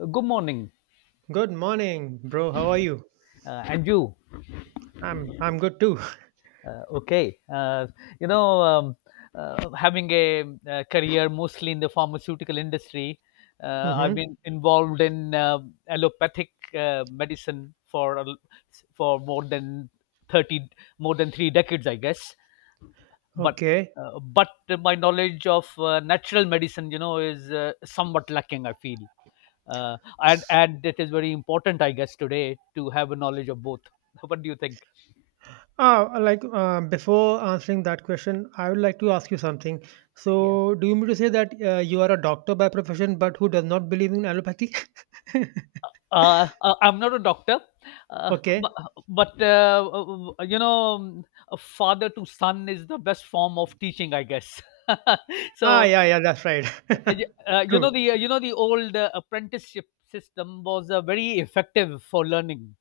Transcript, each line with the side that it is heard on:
left: Good morning.
right: Good morning, bro. How are you?
left: And you.
right: I'm good too.
left: Okay. You know, um, Having a career mostly in the pharmaceutical industry.
right: Hmm.
left: I've been involved in allopathic medicine for more than thirty, 3 decades, I guess. But
right: Okay.
left: but my knowledge of natural medicine, is somewhat lacking, I feel. And it is very important, I guess, today to have a knowledge of both. What do you think?
right: Ah, like before answering that question, I would like to ask you something. So, do you mean to say that you are a doctor by profession, but who does not believe in allopathy?
left: I'm not a doctor, uh,
right: Okay.
left: but, but you know, a father to son is the best form of teaching, I guess.
right: Ah,
left: so
right: yeah, yeah, that's right.
left: uh, y- uh,
right: True.
left: you know the old apprenticeship system was very effective for learning.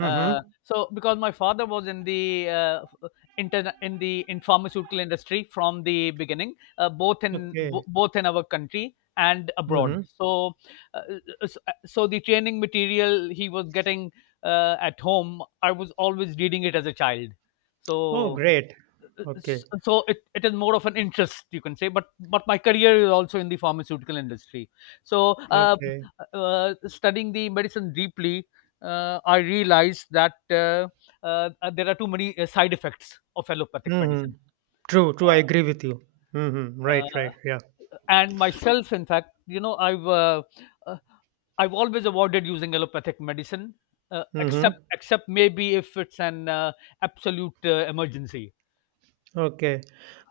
left: Uh, so because my father was in the in pharmaceutical industry from the beginning, both in
right: Okay.
left: both in our country and abroad.
right: Mm-hmm.
left: Uh, s- so the training material he was getting at home, I was always reading it as a child.
right: Oh,
left: So
right: great. Okay.
left: so it is more of an interest, you can say, but my career is also in the pharmaceutical industry. so uh,
right: Okay.
left: uh, studying the medicine deeply, I realized that, uh, there are too many side effects of allopathic
right: Mm-hmm.
left: medicine.
right: True. True. I agree with you. Mm-hmm.
left: uh, uh,
right: Right. Right. Yeah.
left: and myself, in fact, uh, I've always avoided using allopathic medicine,
right: Mm-hmm.
left: except maybe if it's an absolute emergency.
right: Okay.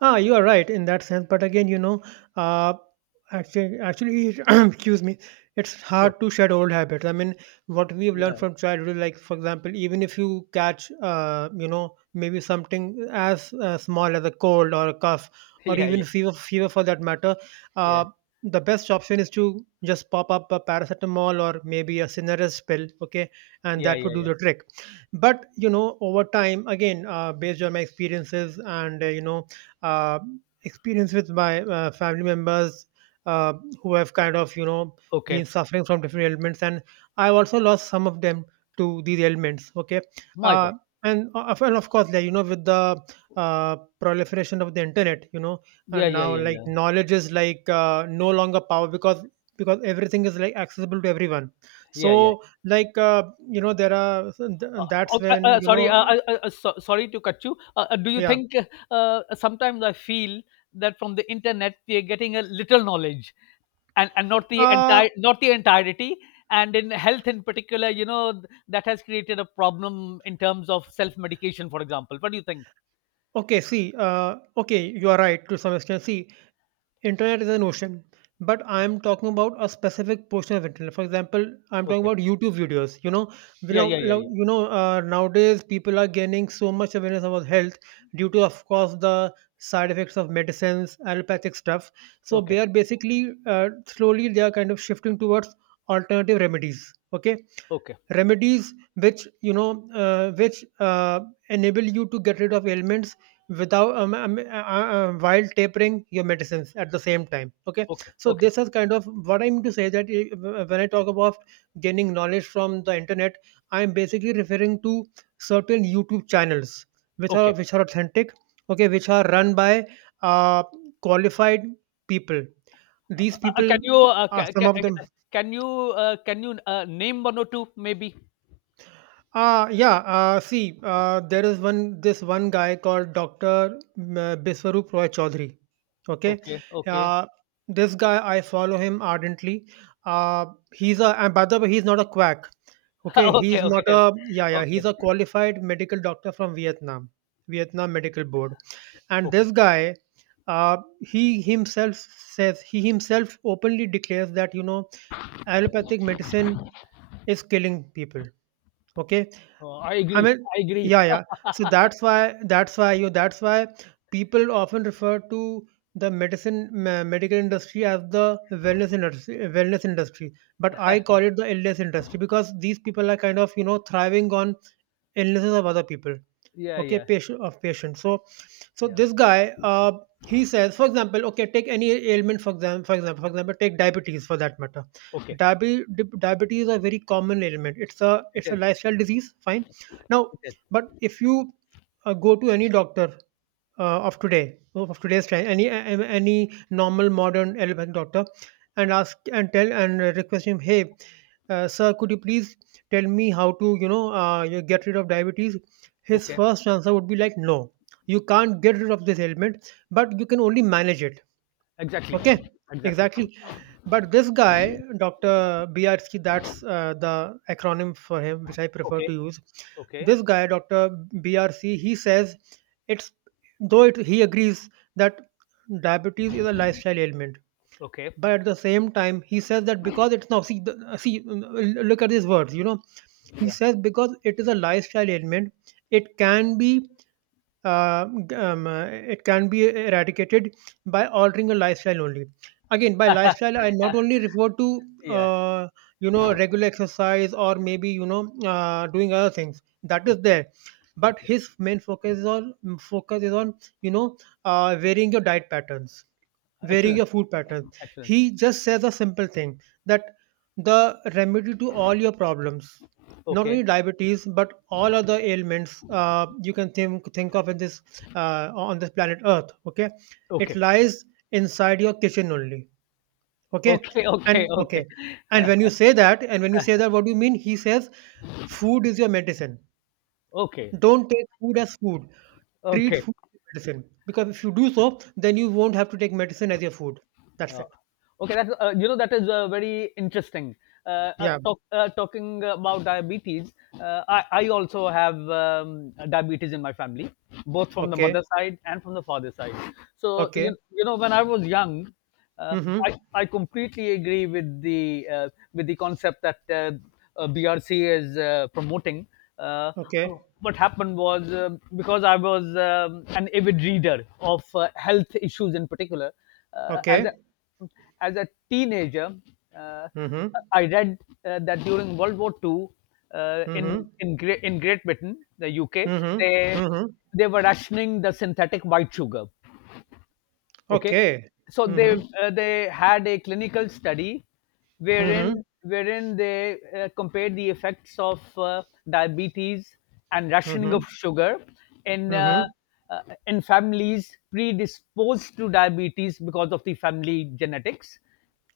right: Ah, you are right in that sense. But again, uh, actually, excuse me, it's
left: Sure.
right: hard to shed old habits. I mean, what we've learned
left: Yeah.
right: from childhood, like for example, even if you catch, maybe something as small as a cold or a cough, or
left: Yeah,
right: even
left: yeah,
right: fever for that matter,
left: yeah,
right: uh, the best option is to just pop up a paracetamol or maybe a Cinerus pill. Okay, and
left: yeah,
right: that would
left: yeah,
right: do
left: yeah.
right: the trick. But over time, again, based on my experiences and, uh, experience with my family members, uh, who have kind of been
left: Okay.
right: suffering from different ailments. And I've also lost some of them to these ailments. Okay.
left: My God.
right: uh, and, and of course, like with the proliferation of the internet.
left: Yeah,
right: And
left: yeah,
right: now,
left: yeah,
right: like,
left: yeah.
right: knowledge is like no longer power, because everything is like accessible to everyone.
left: Yeah, yeah.
right: So, like, there are
left: Uh,
right: that's
left: okay.
right: when,
left: Sorry. So, sorry to cut you. Do you
right: yeah.
left: think, sometimes I feel, that from the internet we are getting a little knowledge, and not the
right: Uh,
left: entirety, and in health in particular, that has created a problem in terms of self-medication, for example. What do you think?
right: okay, see, okay, you are right to some extent. See, internet is an ocean, but I'm talking about a specific portion of internet. For example, I'm talking
left: Okay.
right: about YouTube videos. You
left: Yeah, yeah,
right: know, you
left: yeah, yeah.
right: Nowadays people are gaining so much awareness about health due to, of course, the side effects of medicines, allopathic stuff. So
left: Okay.
right: they are basically, slowly, they are kind of shifting towards alternative remedies. Okay.
left: Okay.
right: Remedies which which enable you to get rid of ailments without while tapering your medicines at the same time. Okay.
left: Okay.
right: So
left: Okay.
right: this is kind of what I'm to say, that when I talk about gaining knowledge from the internet, I'm basically referring to certain YouTube channels which are
left: Okay.
right: which are authentic. Okay. Which are run by uh, qualified people.
left: Uh,
right: These
left: uh,
right: people
left: can you uh,
right: are
left: ca-
right: some
left: ca-
right: of them.
left: uh, can you can you name one or two, maybe?
right: Ah, yeah, see, there is one, this one guy called Dr. Biswarup Roy Chaudhary. Okay.
left: Okay, okay.
right: uh, this guy, I follow him ardently. Uh, he's a and by the way, he's not a quack. Okay. he's
left: Okay,
right: not
left: okay,
right: a yeah yeah.
left: okay,
right: He's a qualified medical doctor from Vietnam, Vietnam Medical Board. And
left: okay.
right: this guy, he himself says he himself openly declares that allopathic medicine is killing people. Okay,
left: I
right: I
left: agree,
right: mean,
left: I agree.
right: yeah, yeah. So that's why people often refer to the medical industry as the wellness industry, wellness industry. But I call it the illness industry because these people are kind of, thriving on illnesses of other people.
left: Yeah,
right: Okay.
left: yeah,
right: Patient of patient. So, so
left: yeah.
right: this guy, he says, for example, okay, take any ailment. For example, take diabetes for that matter.
left: Okay,
right: Diabetes is a very common ailment. it's a
left: it
right: it's a
left: is,
right: lifestyle disease, fine. Now,
left: it is.
right: but if you go to any doctor, of today's time, any any normal modern allopathic doctor, and ask and tell and request him, hey, sir, could you please tell me how to you get rid of diabetes? His
left: Okay,
right: first answer would be like, no, you can't get rid of this ailment, but you can only manage it.
left: exactly,
right: Okay,
left: exactly.
right: exactly. But this guy, Dr. Biarski, that's the acronym for him, which I prefer
left: Okay,
right: to use.
left: okay,
right: This guy, Dr. BRC, he says it's he agrees that diabetes is a lifestyle ailment,
left: okay.
right: but at the same time, he says that because it's now, see the, see look at these words, he
left: Yeah,
right: says because it is a lifestyle ailment, it can be uh, it can be eradicated by altering your lifestyle only. Again, by lifestyle, I not only refer to
left: yeah.
right: uh, regular exercise, or maybe doing other things that is
left: Okay,
right: there, but
left: okay.
right: his main focus is on you know varying your diet patterns, varying
left: Excellent,
right: your food pattern.
left: excellent.
right: He just says a simple thing, that the remedy to all your problems, not
left: Okay,
right: only diabetes but all other ailments, you can think of in this, on this planet Earth. Okay, it
left: okay,
right: lies inside your kitchen only. Okay.
left: okay,
right: and
left: okay,
right: okay,
left: okay.
right: and when you say that, what do you mean? He says, food is your medicine.
left: Okay,
right: Don't take food as food. Treat
left: okay.
right: food as medicine, because if you do so, then you won't have to take medicine as your food. That's
left: Uh,
right: it.
left: okay, that is very interesting.
right: Yeah.
left: Talking about diabetes, I also have diabetes in my family, both from the mother
right: Okay,
left: side and from the father side. So,
right: okay.
left: when I was young, uh, I,
right: Mhm.
left: I completely agree with the concept that BRC is promoting. Uh,
right: Okay,
left: what happened was, because I was an avid reader of health issues in particular. Uh, as a,
right: okay.
left: as a teenager, uh,
right: Mhm.
left: I read, that during World War II, in
right: Mhm.
left: Great Britain, the UK,
right: Mhm.
left: they
right: Mhm.
left: they were rationing the synthetic white sugar. Okay,
right: Okay.
left: so they
right: Mhm.
left: uh, they had a clinical study,
right: Mhm.
left: wherein they compared the effects of diabetes and rationing of
right: Mhm.
left: sugar in uh,
right: Mhm.
left: uh, in families predisposed to diabetes, because of the family genetics,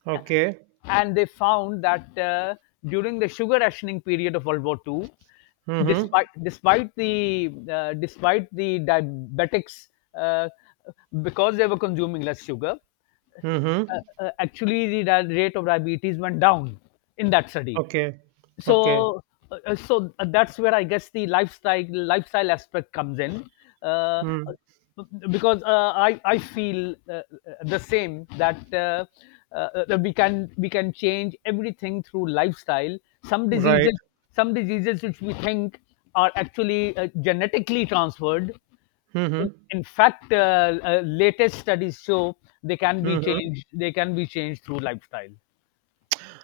right: Okay.
left: and they found that, during the sugar rationing period of World War II,
right: Mhm.
left: despite the diabetics, uh, because they were consuming less sugar,
right: Mhm.
left: actually the rate of diabetes went down in that study.
right: Okay. Okay.
left: So uh, uh, so uh, that's where, I guess, the lifestyle aspect comes in, uh,
right: Mm.
left: because, I feel, the same, that that we can change everything through lifestyle. Some
right: Right.
left: diseases, which we think are actually genetically transferred, in,
right: Mhm.
left: in fact, latest studies show
right: Mhm.
left: they can be changed through lifestyle.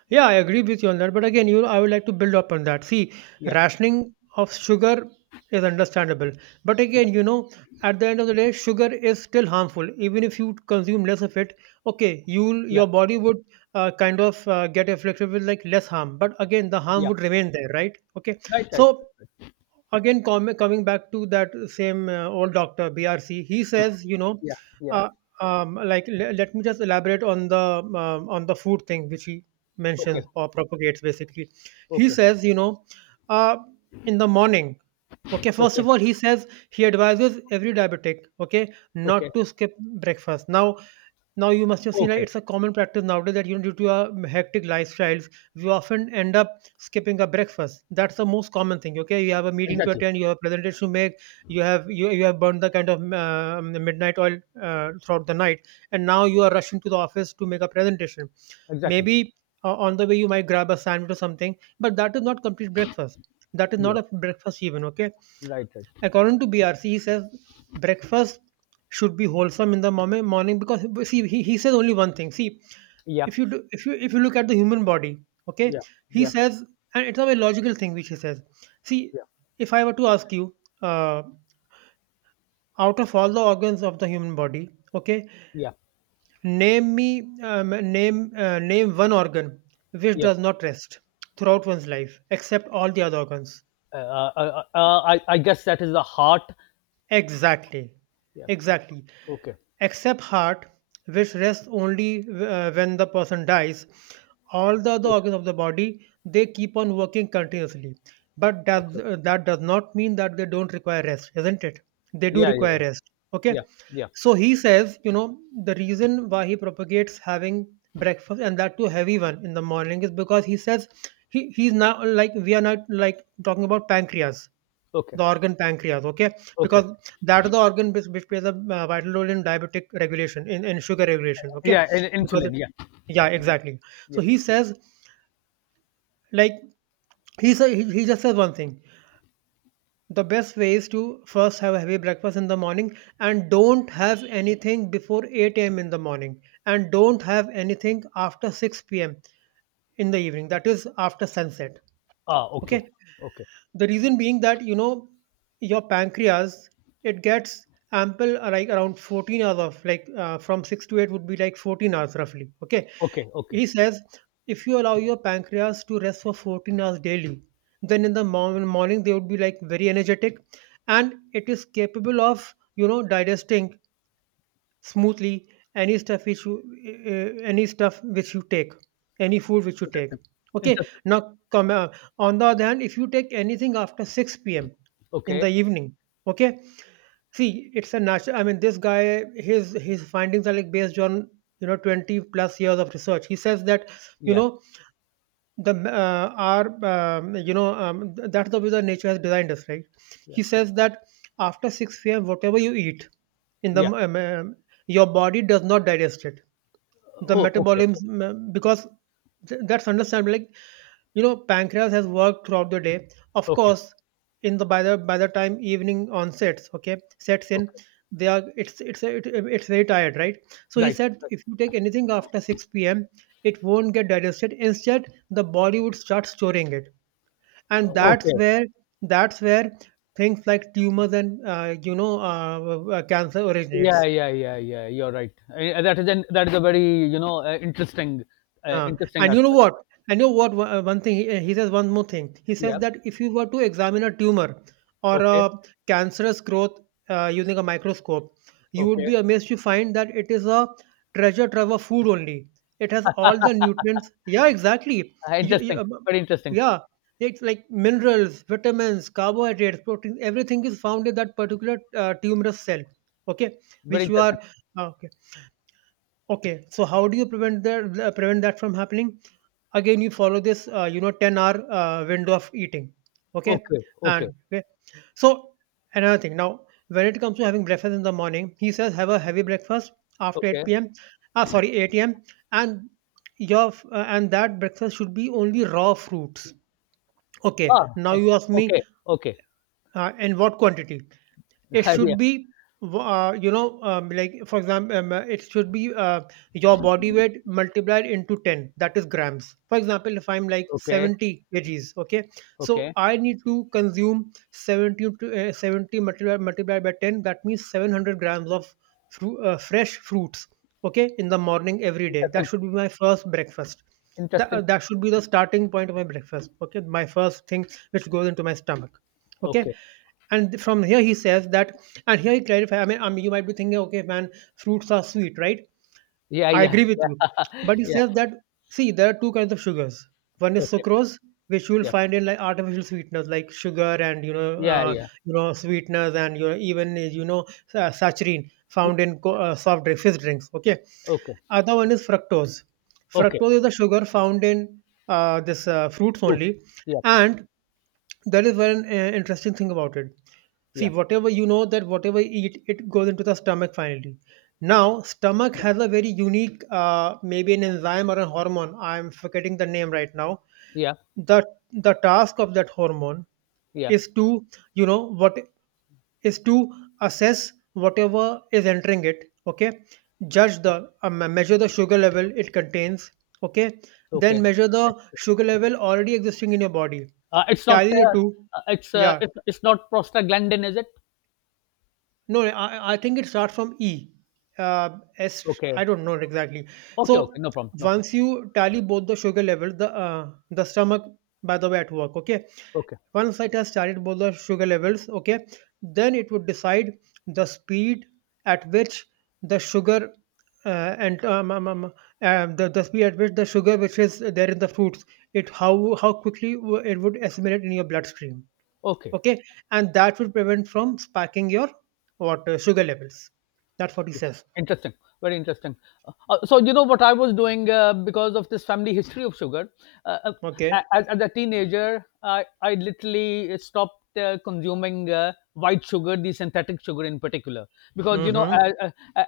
right: Yeah, I agree with you on that. But again, I would like to build up on that. See,
left: Yeah,
right: rationing of sugar is understandable. But
left: yeah,
right: again, at the end of the day, sugar is still harmful. Even if you consume less of it, okay, you'll
left: yeah,
right: your body would kind of get afflicted with like less harm. But again, the harm
left: yeah.
right: would remain there, right? Okay,
left: Right, right,
right: so
left: right.
right: again, coming back to that same old doctor BRC, he says
left: Yeah, yeah.
right: uh, like, let me just elaborate on the food thing which he
left: Okay,
right: mentions or propagates, basically. He
left: okay,
right: says, uh, in the morning, okay, first
left: okay,
right: of all, he advises every diabetic, okay,
left: okay,
right: not to skip breakfast. Now, now you must have seen, like,
left: okay.
right: it's a common practice nowadays that, due to our hectic lifestyles, we often end up skipping a breakfast. That's the most common thing. Okay, you have a meeting to
left: Exactly,
right: attend, you have a presentation to make, you have burned the kind of the midnight oil throughout the night, and now you are rushing to the office to make a presentation.
left: exactly.
right: Maybe on the way you might grab a sandwich or something, but that is not complete breakfast. That is not
left: Yeah,
right: a breakfast even. Okay.
left: right, right.
right: According to BRC, he says breakfast should be wholesome in the morning, because see, he says only one thing. See, if
left: Yep,
right: you do, if you look at the human body, okay,
left: yeah,
right: he
left: yeah,
right: says, and it's a very logical thing which he says. See,
left: yeah,
right: if I were to ask you, uh, out of all the organs of the human body, okay,
left: yeah,
right: name me name name one organ which
left: yeah.
right: does not rest throughout one's life, except all the other organs.
left: I guess that is the heart.
right: Exactly.
left: Yeah.
right: Exactly.
left: Okay.
right: Except heart, which rests only when the person dies. All the other
left: Okay.
right: organs of the body, they keep on working continuously, but
left: Okay.
right: that does not mean that they don't require rest, isn't it? They do
left: Yeah. Yeah.
right: require
left: Yeah.
right: rest.
left: Yeah.
right: Okay.
left: Yeah.
right: So he says, the reason why he propagates having breakfast and that too heavy one in the morning, is because he says, he he's now like we are not like talking about pancreas,
left: Okay.
right: the organ pancreas, okay?
left: Okay.
right: Because that is the organ which plays a vital role in diabetic regulation, in sugar regulation, okay?
left: Yeah. And
right: Because, it,
left: insulin. Yeah.
right: yeah, exactly. So
left: Yeah.
right: he says, like, he just says one thing. The best way is to first have a heavy breakfast in the morning and don't have anything before 8 a.m. in the morning, and don't have anything after 6 p.m. in the evening, that is after sunset,
left: Ah. Okay.
right: okay?
left: Okay.
right: The reason being that, you know, your pancreas, it gets ample like around 14 hours of, like, from 6 to 8 would be like 14 hours roughly, okay.
left: Okay. Okay.
right: He says if you allow your pancreas to rest for 14 hours daily, then in the morning they would be like very energetic, and it is capable of, you know, digesting smoothly any stuff which you— any stuff which you take, any food which you take.
left: Interesting.
right: Okay,
left: Interesting.
right: now come, on the other hand, if you take anything after 6 p.m in the
left: Okay.
right: evening, okay. See, it's a natural, I mean, this guy, his findings are like based on, you know, 20 plus years of research. He says that, you
left: Yeah.
right: know that's the way the nature has designed us, right.
left: Yeah.
right: He says that after 6 p.m whatever you eat in the
left: Yeah.
right: your body does not digest it. The
left: Oh. Okay. Okay.
right: metabolism, because that's understandable, like, you know, pancreas has worked throughout the day, of
left: Okay.
right: course. In the By the time evening onsets, okay, sets in.
left: Okay.
right: They are it's it's it, it's very tired, right. So he
left: Right.
right: said,
left: Right.
right: if you take anything after 6 p.m, it won't get digested. Instead, the body would start storing it. And that's
left: Okay.
right: where that's where things like tumors and you know, cancer
left: Yeah,
right: originates.
left: yeah, yeah, yeah. You're right. That is a very, interesting,
right: Uh,
left: interesting
right: and you know
left: aspect.
right: what? One thing, he says one more thing. He says
left: Yeah.
right: that if you were to examine a tumor or
left: Okay.
right: a cancerous growth, using a microscope, you would
left: Okay.
right: be amazed to find that it is a treasure trove of food only. It has all the nutrients. Yeah, exactly. You, you,
left: Interesting.
right: um,
left: Very interesting.
right: yeah, it's like minerals, vitamins, carbohydrates, proteins. Everything is found in that particular tumorous cell. Okay,
left: Very
right: which you
left: interesting.
right: are, okay. Okay, so how do you prevent that from happening? Again, you follow this, you know, 10 hour window of eating, okay,
left: Okay.
right: and
left: Okay.
right: okay. So, another thing now, when it comes to having breakfast in the morning, he says have a heavy breakfast after
left: Okay.
right: 8 p.m, sorry, 8 a.m, and and that breakfast should be only raw fruits. Okay,
left: Ah.
right: now
left: Eh.
right: you ask me,
left: Okay. Okay.
right: in what quantity it
left: Yeah.
right: should be, you know, like for example, it should be, your body weight multiplied into 10, that is grams. For example, if I'm like
left: Okay.
right: 70 kgs, okay, so
left: Okay.
right: I need to consume 70, 70 multiplied by 10, that means 700 grams of fresh fruits, okay, in the morning every day. That
left: Interesting.
right: should be my first breakfast. That, uh,
left: Interesting.
right: that should be the starting point of my breakfast, okay, my first thing which goes into my stomach, okay.
left: Okay.
right: And from here he says that, and here he clarifies, I mean, you might be thinking, okay, man, fruits are sweet, right?
left: Yeah.
right: I
left: Yeah.
right: agree with you,
left: Yeah.
right: but he
left: Yeah.
right: says that, see, there are two kinds of sugars. One is
left: Okay.
right: sucrose, which you will
left: Yeah.
right: find in, like, artificial sweeteners like sugar and, you know,
left: Yeah. Yeah.
right: you know, sweeteners, and you know, even, you know, saccharine found in soft drink, fizz drinks, okay.
left: Okay.
right: Other one is fructose.
left: Okay.
right: Fructose is the sugar found in, this, fruits
left: True.
right: only.
left: Yeah.
right: And that is one interesting thing about it. See,
left: Yeah.
right: whatever you eat, it goes into the stomach finally. Now, stomach
left: Yeah.
right: has a very unique, maybe an enzyme or a hormone, I'm forgetting the name right now.
left: Yeah.
right: The the task of that hormone
left: Yeah.
right: is to, you know what, is to assess whatever is entering it, okay, judge the, measure the sugar level it contains, okay. Then
left: Okay.
right: measure the sugar level already existing in your body,
left: Uh, it's not,
right: tally the
left: uh,
right: two. Yeah,
left: it's not prostaglandin, is it?
right: no, I think it starts from E. S,
left: Okay.
right: I don't know exactly.
left: Okay, okay.
right: So
left: No problem, no problem.
right: once you tally both the sugar levels, the stomach, by the way, at work, okay.
left: Okay.
right: Once it has tallied both the sugar levels, okay, then it would decide the speed at which the sugar and the speed at which the sugar which is there in the fruits, it, how quickly it would assimilate in your bloodstream,
left: Okay.
right: okay, and that will prevent from spiking your, what sugar levels. That's what he
left: Yeah.
right: says.
left: Interesting, very interesting. So you know what I was doing, because of this family history of sugar. Uh, uh,
right: Okay.
left: as a teenager, I literally stopped consuming white sugar, the synthetic sugar in particular, because,
right: Mm-hmm.
left: as,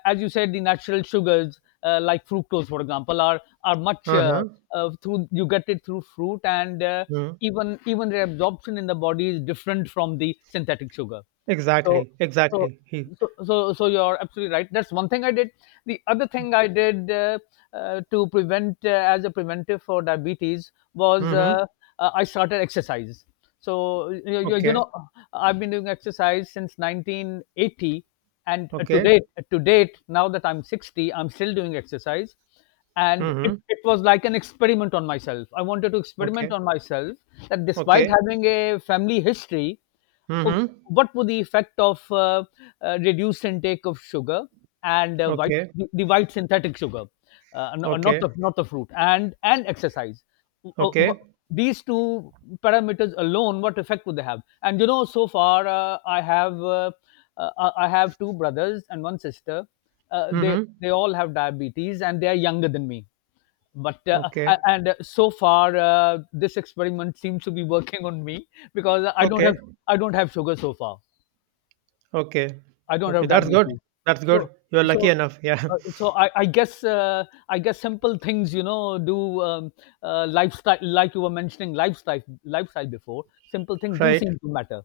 left: as you said, the natural sugars, like fructose, for example, are much,
right: Uh-huh.
left: through you get it through fruit, and
right: Mm.
left: even their absorption in the body is different from the synthetic sugar. So,
right: Exactly,
left: so,
right: exactly. he
left: so, you're absolutely right. That's one thing I did. The other thing I did, to prevent, as a preventive for diabetes, was,
right: Mm-hmm.
left: I started exercise. So, you, you, you
right: Okay.
left: know, I've been doing exercise since 1980, and to
right: Okay.
left: date, to date, now that I'm 60, I'm still doing exercise, and it,
right: Mm-hmm.
left: it was like an experiment on myself. I wanted to
right: Okay.
left: experiment on myself, that despite
right: Okay.
left: having a family history — Oh,
right: Mm-hmm.
left: what would the effect of, reduced intake of sugar and white
right: Okay.
left: the white synthetic sugar,
right: Okay.
left: not the fruit, and exercise. Uh, wha-
right: Okay.
left: these two parameters alone, what effect would they have? And so far, I have, I have two brothers and one sister. They
right: Mm-hmm.
left: they all have diabetes, and they are younger than me, but
right: Okay.
left: a- and so far, this experiment seems to be working on me, because
right: Okay.
left: I don't have sugar so far.
right: Okay.
left: I don't
right: Okay,
left: have
right: that's good.
left: diabetes.
right: That's good,
left: So
right: you're lucky
left: so
right: enough. Yeah.
left: so, I guess, I guess, simple things, do, lifestyle, like you were mentioning — lifestyle before, simple things do
right: Right.
left: seem to matter.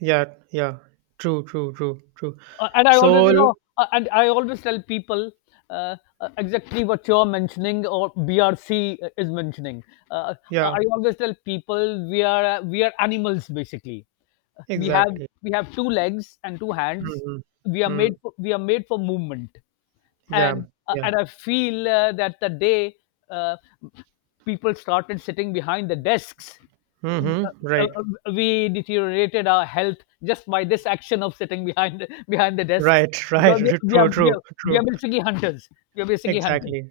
right: Yeah. Yeah. True, true, true, true.
left: Uh, and I always,
right: So,
left: you know, uh, and I always tell people, uh, exactly what you're mentioning or BRC is mentioning. Uh, uh,
right: yeah.
left: I always tell people, we are animals basically. We have
right: Exactly.
left: we have two legs and two hands.
right: Mhm. Mm.
left: We are made for movement,
right: Yeah,
left: and uh,
right: yeah.
left: and I feel, that the day, uh, people started sitting behind the desks, uh,
right: Hmm.
left: uh,
right: Right,
left: uh, we deteriorated our health just by this action of sitting behind the desks,
right: right, right.
left: because
right: True, true,
left: we are
right: true.
left: basically hunters. We are basically hunters.
right: Exactly,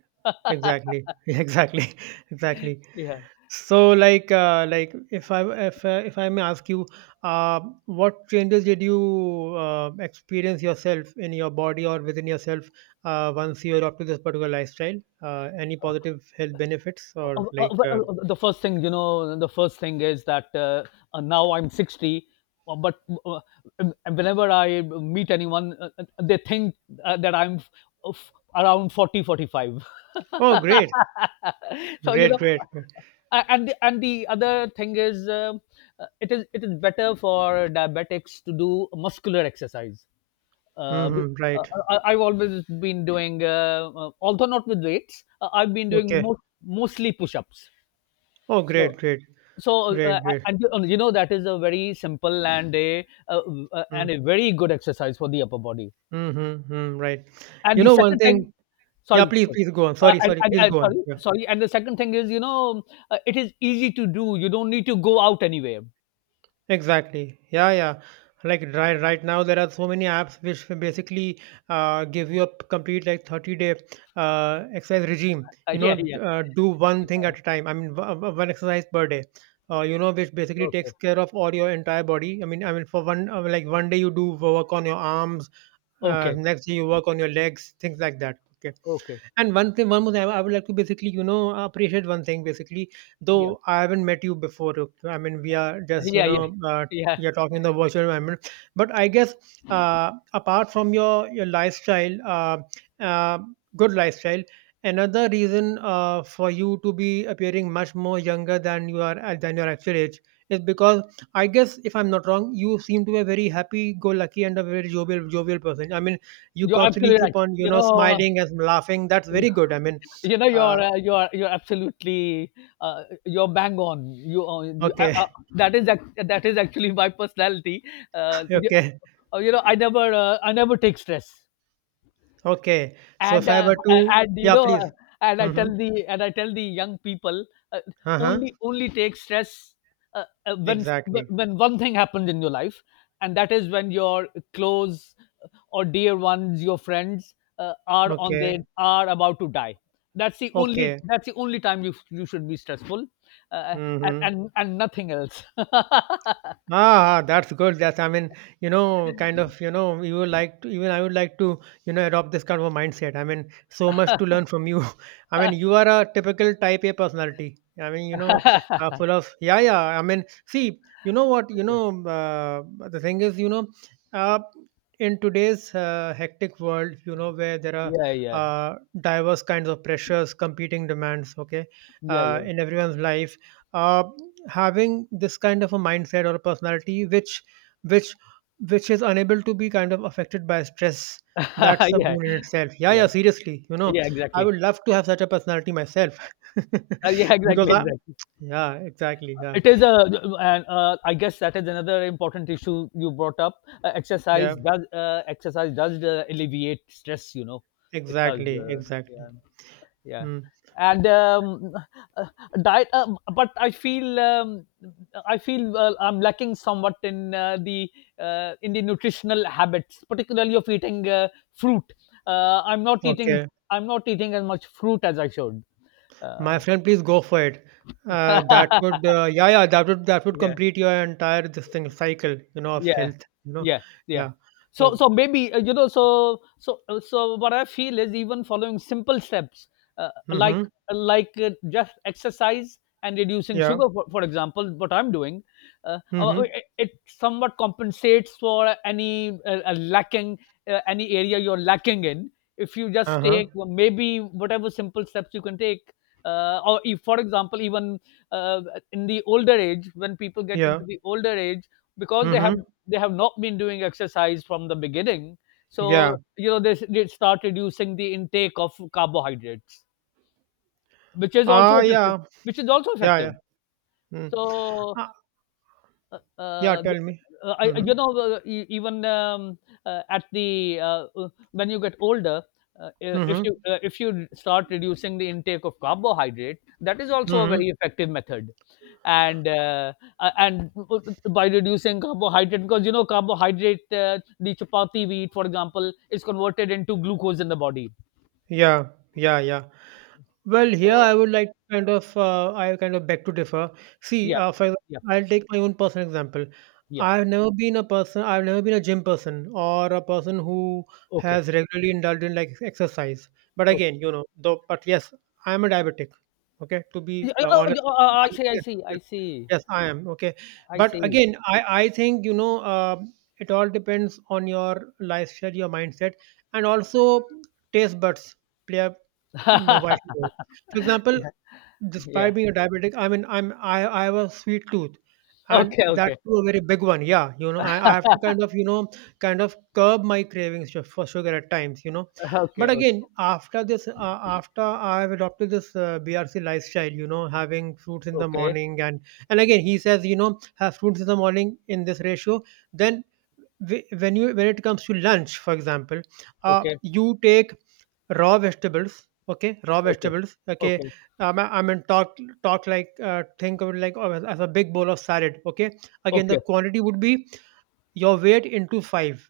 right: exactly, exactly, exactly.
left: Yeah.
right: So, like, if I may ask you, what changes did you experience yourself in your body or within yourself, once you adopted this particular lifestyle? Any positive health benefits or like?
left: Well, the first thing is that, now I'm 60, but uh, um, whenever I meet anyone, they think, that I'm uh, f- around 40, 45.
right: Oh, great,
left: so you
right: great,
left: know
right: great. Great.
left: and the other thing is, it is better for diabetics to do muscular exercise, uh, b-
right: Hmm.
left: uh,
right: Right.
left: I've always been doing, although not with weights, I've been doing
right: Okay.
left: mostly push-ups.
right: Oh,
left: So,
right: great, great.
left: so,
right: Great, great.
left: and you know that is a very simple and a
right: Mm.
left: very good exercise for the upper body.
right: Mhm, mm, right.
left: And
right: You
left: the
right: know one
left: second thing —
right: thing— yeah,
left: sorry —
right: please, please go on. Sorry, sorry, please go on. Yeah.
left: sorry. And the second thing is, it is easy to do. You don't need to go out anywhere.
right: Exactly. Yeah, yeah. Like, right, right now there are so many apps which basically, give you a complete, like, 30 day exercise regime. You know,
left: Yeah, yeah,
right: do one thing
left: yeah.
right: at a time. I mean, one exercise per day. You know, which basically takes
left: Okay,
right: care of all your entire body. I mean, for one like one day you do work on your arms,
left: okay,
right: next day you work on your legs, things like that. Okay.
left: okay.
right: And one thing, one more thing, I would like to basically, you know, appreciate one thing basically.
left: Yeah,
right: Though I haven't met you before, okay, I mean, we are just, you
left: yeah, yeah,
right: know,
left: yeah.
right: you're talking in the virtual environment. But I guess apart from your lifestyle, uh, good lifestyle, another reason for you to be appearing much more younger than you are, than your actual age, is because I guess if I'm not wrong, you seem to be a very happy-go-lucky and a very jovial person. I mean, you
left: You're
right: constantly
left: absolutely right.
right: keep on, you
left: You
right: know,
left: know,
right: smiling and laughing. That's very good, I mean.
left: you
right: uh,
left: you're absolutely, you're bang on. You, you
right: okay.
left: that is ac- That is actually my personality. uh, you,
right: Okay.
left: you know, I never take stress,
right: Okay. So, if
left: and
right: I were to—
left: and you
right: yeah,
left: know
right: please.
left: uh,
right: Mm-hmm.
left: I tell the young people, uh,
right: Uh-huh.
left: only take stress, uh, uh, when
right: Exactly.
left: when one thing happens in your life, and that is when your close, or dear ones, your friends, are on their
right: Okay.
left: are about to die.
right: Okay.
left: That's the only time you should be stressful, uh, and,
right: Mm-hmm.
left: and and nothing else.
right: That's good. That's, I mean, you know, kind of, you know, you would like to, even I would like to, you know, adopt this kind of a mindset. I mean, so much to learn from you. I mean, you are a typical type A personality. I mean, you know, full of, yeah, yeah. I mean, see, you know what, you know, the thing is, you know, uh, in today's hectic world, you know, where there are,
left: Yeah, yeah,
right: diverse kinds of pressures, competing demands, okay,
left: yeah, yeah.
right: in everyone's life. Uh, Having this kind of a mindset or a personality which, which which is unable to be kind of affected by stress. That's a
left: Yeah,
right: boon in itself. Yeah,
left: yeah,
right: yeah, seriously, you know,
left: yeah,
right: I
left: exactly.
right: would love to have such a personality myself.
left: Yeah,
right: Because
left: exactly,
right: I—
left: exactly.
right: yeah, exactly. Yeah,
left: It is a, and I guess that is another important issue you brought up.
right: yeah,
left: Exercise does alleviate stress. You know, it does.
right: exactly, exactly.
left: Yeah, yeah.
right: Hmm.
left: And uh, Diet, but I feel I'm lacking somewhat in the in the nutritional habits, particularly of eating fruit. I'm not eating.
right: Okay,
left: I'm not eating as much fruit as I should.
right: my
left: Uh,
right: friend, please go for it. That would, yeah, yeah, that would
left: yeah.
right: complete your entire, this thing, cycle, you know, of
left: Yeah,
right: health, you know.
left: yeah, yeah.
right: Yeah.
left: So,
right: So.
left: so maybe what I feel is even following simple steps, uh, like
right: Mm-hmm.
left: just exercise and reducing
right: Yeah.
left: sugar, for example, what I'm doing, uh, uh, uh,
right: Mm-hmm.
left: it, it somewhat compensates for any lacking any area you're lacking in. If you just
right: Uh-huh.
left: take well, maybe whatever simple steps you can take. Or if, for example, even uh, in the older age, when people get
right: Yeah.
left: into the older age, because they have
right: Mm-hmm.
left: they have not been doing exercise from the beginning, so
right: Yeah.
left: you know they start reducing the intake of carbohydrates, which is also
right: Ah,
left: effective,
right: yeah.
left: which is also
right: Yeah,
left: effective.
right: yeah. Mm.
left: so
right: Ah,
left: uh,
right: yeah,
left: uh,
right: tell me. Mm-hmm.
left: you know, e- even at the when you get older,
right: Mm-hmm.
left: if you start reducing the intake of carbohydrate, that is also a very
right: Mm-hmm.
left: effective method. And uh, and by reducing carbohydrate, because you know carbohydrate, the chapati we eat, for example, is converted into glucose in the body.
right: Yeah. Yeah, yeah. Well, here
left: So
right: I would like to kind of, I kind of beg to differ. See,
left: yeah,
right: for example,
left: yeah,
right: I'll take my own personal example.
left: yeah.
right: I've never been a person, I've never been a gym person or a person who
left: Okay.
right: has regularly indulged in like exercise. But
left: Oh,
right: again, you know, though, but yes, I'm a diabetic. Okay, to be
left: yeah, oh, oh,
right: honest,
left: oh, I
right: I'm,
left: see. I
right: yes,
left: see. I see.
right: Yes, I am. Okay.
left: I
right: But
left: see.
right: again, I think, you know, it all depends on your lifestyle, your mindset, and also taste buds play a, vital role. For example,
left: Yeah. Yeah.
right: despite being a diabetic, I mean, I have a sweet tooth, and
left: Okay,
right: that
left: okay.
right: too a very big one. Yeah, you know, I have to kind of, you know, kind of curb my cravings for sugar at times. You know, but
left: Okay, o
right: again, after I've adopted this BRC lifestyle, you know, having fruits in the
left: okay,
right: morning, and again, he says, you know, have fruits in the morning in this ratio. Then when it comes to lunch, for example,
left: okay,
right: you take raw vegetables. Okay, raw
left: okay,
right: vegetables. Okay,
left: okay,
right: um, i I mean talk talk like, think of it like, as a big bowl of salad, okay. Again, the
left: okay.
right: quantity would be your weight into 5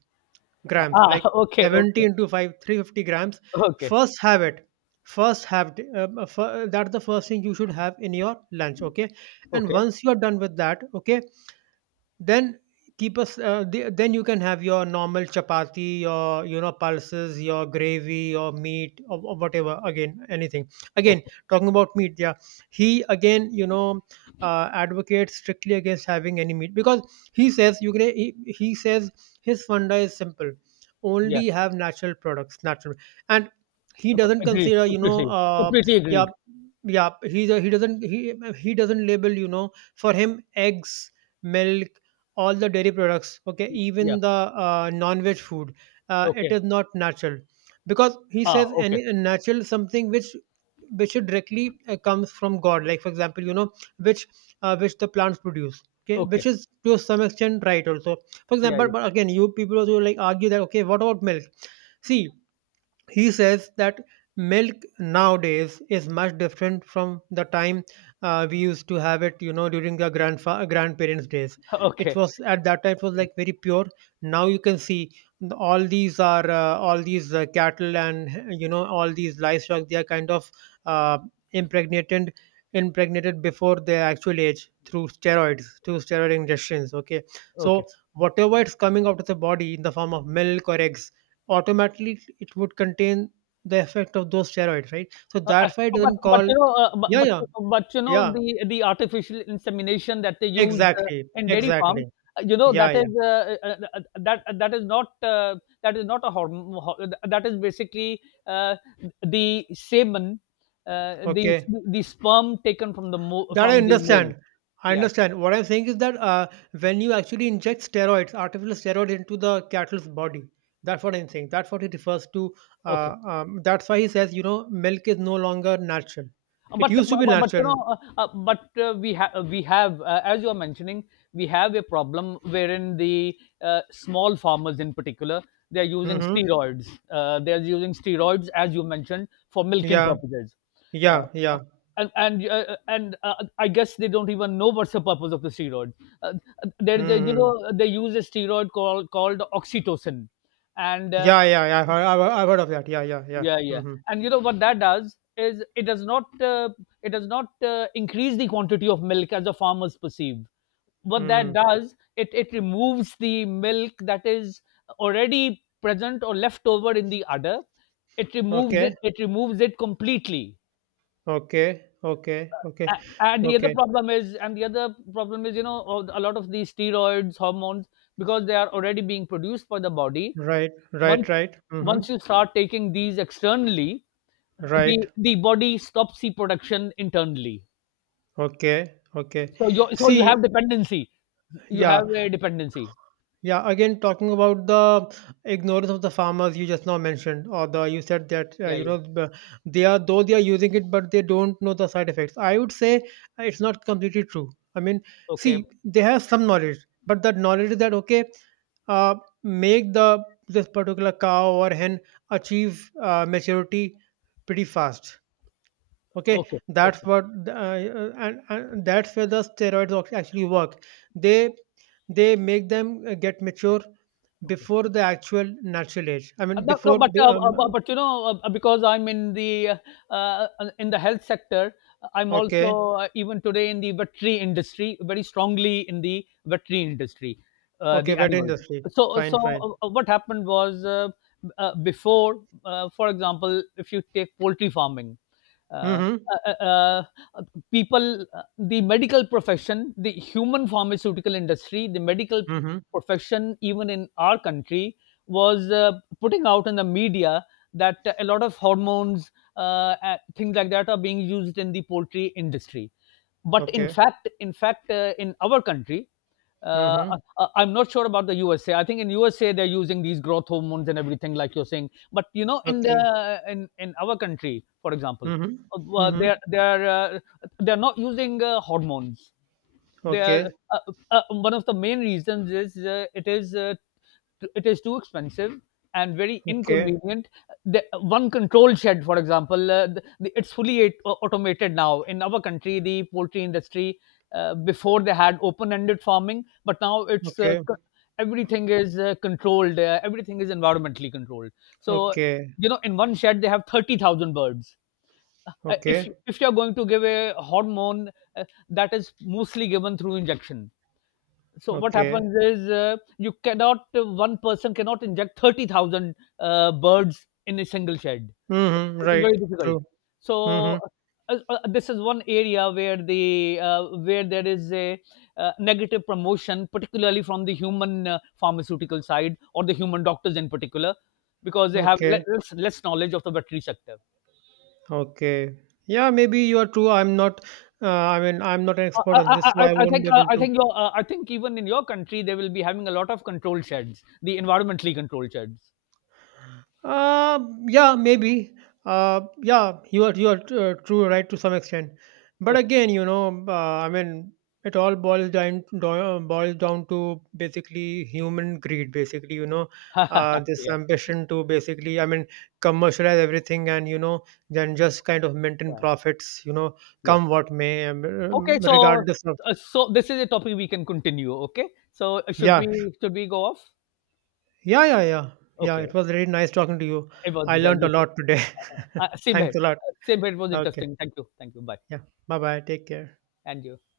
right: grams,
left: Ah,
right: like
left: okay,
right: 70
left: okay,
right: into 5, 350 grams.
left: okay,
right: first have it First have it, that's the first thing you should have in your lunch, okay, and
left: okay,
right: once you are done with that, okay, then then you can have your normal chapati, your, you know, pulses, your gravy, your meat or, whatever. Again, anything. Again,
left: okay.
right: talking about meat, yeah, he again, you know, advocates strictly against having any meat, because he says, his funda is simple,
left: Yeah,
right: only have natural products, natural. And he
left: ac
right: doesn't
left: agreed,
right: consider, you know,
left: completely, completely
right: yeah,
left: agreed.
right: yeah, he doesn't label, you know, for him, eggs, milk, all the dairy products, okay,
left: Yeah,
right: even the, non-veg food, it
left: okay.
right: is not natural. Because he
left: Ah,
right: says
left: okay,
right: any natural something which, directly, comes from god, like for example, you know, which, which the plants produce, okay,
left: okay.
right: which is to some extent right also. For example,
left: Yeah,
right: but
left: yeah.
right: but again, you people also, like, argue that, okay, what about milk? See, he says that milk nowadays is much different from the time, we used to have it, you know, during the grandparents' days. It
left: Okay,
right: was at that time it was like very pure. Now you can see, all these are, all these, cattle, and you know, all these livestock. They are kind of, uh, impregnated impregnated before their actual age through steroids, through steroid injections. Okay,
left: okay.
right: so whatever is coming out of the body in the form of milk or eggs, automatically it would contain the effect of those steroids, right? So
left: I
right: that's why it doesn't
left: but,
right: call.
left: you know,
right: Yeah, yeah,
left: you know,
right: yeah.
left: the artificial insemination that they use,
right: Exactly,
left: in dairy farms,
right: exactly.
left: you know,
right: Yeah,
left: that
right: yeah.
left: is, that that is not a hormone ho that is basically, uh, the semen, uh, the
right: Okay,
left: the sperm taken from the mo
right: that I
left: from the male.
right: understand. I
left: Yeah.
right: understand. What I'm saying is that, when you actually inject steroids, artificial steroids into the cattle's body, that's what I'm saying. That's what he refers to.
left: Okay.
right: That's why he says, you know, milk is no longer natural. It
left: but
right: used to
left: but,
right: be
left: but but, you
right: natural.
left: know but we have, as you are mentioning, we have a problem wherein the small farmers in particular, they are using
right: Hmm.
left: steroids, as you mentioned for milking
right: Yeah,
left: purposes. Uh,
right: yeah,
left: uh,
right: yeah.
left: and I guess they don't even know what's the purpose of the steroid. Uh, there is, a you
right: Hmm.
left: know, they use a steroid called oxytocin, and
right: Yeah, yeah, yeah. I've heard, I've heard of that. Yeah, yeah, yeah.
left: yeah, yeah.
right: Mm-hmm.
left: And you know what that does is, it does not increase the quantity of milk as the farmers perceive. What that
right: Mm.
left: does, it removes the milk that is already present or left over in the udder. It removes
right: Okay,
left: it removes it completely.
right: okay, okay, okay,
left: A- and the other
right: okay.
left: problem is, you know, a lot of these steroids hormones, because they are already being produced by the body,
right: Right,
left: once
right: right, right. Mm-hmm.
left: once you start taking these externally,
right: Right.
left: the body stops the production internally.
right: Okay, okay.
left: So you
right: See,
left: have dependency. You have
right: yeah.
left: a dependency.
right: Yeah, again, talking about the ignorance of the farmers you just now mentioned, or the— you said that,
left: Yeah,
right: you
left: yeah.
right: know, they are, though they are using it, but they don't know the side effects. I would say, it's not completely true. I mean,
left: Okay.
right: see, they have some knowledge, but that knowledge is that, okay, uh, make the this particular cow or hen achieve, maturity pretty fast. Okay,
left: Okay.
right: that's
left: Okay.
right: what, and that's where the steroids actually work. They they make them, get mature
left: Okay.
right: before the actual natural age. I mean,
left: No, no,
right: before
left: but
right: the,
left: you know, because I'm in the health sector, I'm
right: okay,
left: also even today in the veterinary industry, very strongly in the veterinary industry,
right: okay,
left: the
right: wet
left: animals.
right: industry.
left: So,
right: Fine,
left: so
right: fine.
left: uh, uh, what happened was, before, for example, if you take poultry farming, uh, uh,
right: Mm-hmm.
left: uh, uh, uh, people, the medical profession, the human pharmaceutical industry, the medical
right: Mm-hmm.
left: profession, even in our country, was putting out in the media that a lot of hormones, uh, things like that, are being used in the poultry industry. But in
right: Okay.
left: fact, in fact, in our country, uh,
right: Mm-hmm.
left: I'm not sure about the USA. I think in USA they're using these growth hormones and everything, like you're saying. But you know, in
right: Okay.
left: the in our country, for example,
right: Mm-hmm.
left: uh,
right: Mm-hmm.
left: they're they're uh, they're not using hormones. They are,
right: Okay.
left: one of the main reasons is, it is it is too expensive and very
right: Okay.
left: inconvenient. The, one control shed, for example, it's fully automated now. In our country, the poultry industry, before they had open-ended farming, but now it's,
right: Okay.
left: everything is controlled. Everything is environmentally controlled. So,
right: Okay.
left: you know, in one shed they have 30,000 birds. If
right: Okay.
left: if you're going to give a hormone, uh, that is mostly given through injection. So what
right: Okay.
left: happens is, you cannot, one person cannot inject 30,000 birds in a single shed.
right: Mm-hmm.
left: It is very
right: Right.
left: difficult.
right: True. Mm-hmm.
left: So, this is one area where the, where there is a negative promotion, particularly from the human pharmaceutical side, or the human doctors in particular, because they have
right: Okay.
left: less, less knowledge of the veterinary sector.
right: Okay. Yeah, maybe you are true. I mean, I'm not an
left: I,
right: expert on
left: I,
right: this, so
left: I
right: I
left: I-
right: won't
left: think
right: be able
left: I
right: to.
left: think your, I think even in your country they will be having a lot of control sheds, the environmentally controlled sheds.
right: Uh, yeah, maybe. Yeah, you are, true, right, to some extent. But
left: Okay.
right: again, you know, I mean, it all boils down to basically human greed. Basically, you know, this
left: Yeah,
right: ambition to basically, I mean, commercialize everything, and you know, then just kind of maintain
left: yeah,
right: profits. You know,
left: yeah.
right: come what may,
left: Okay, so
right: regardless of—
left: so this is a topic we can continue. Okay, so uh, should
right: yeah.
left: we should we go off?
right: Yeah, yeah, yeah. Yeah,
left: Okay,
right: it was really nice talking to you.
left: it was,
right: I learned a
left: you. Too.
right: lot today.
left: Same here.
right: Thanks a lot.
left: Same here. It was
right: Okay.
left: interesting. Thank you. Thank you. Bye.
right: Yeah. Bye bye. Take care.
left: And you.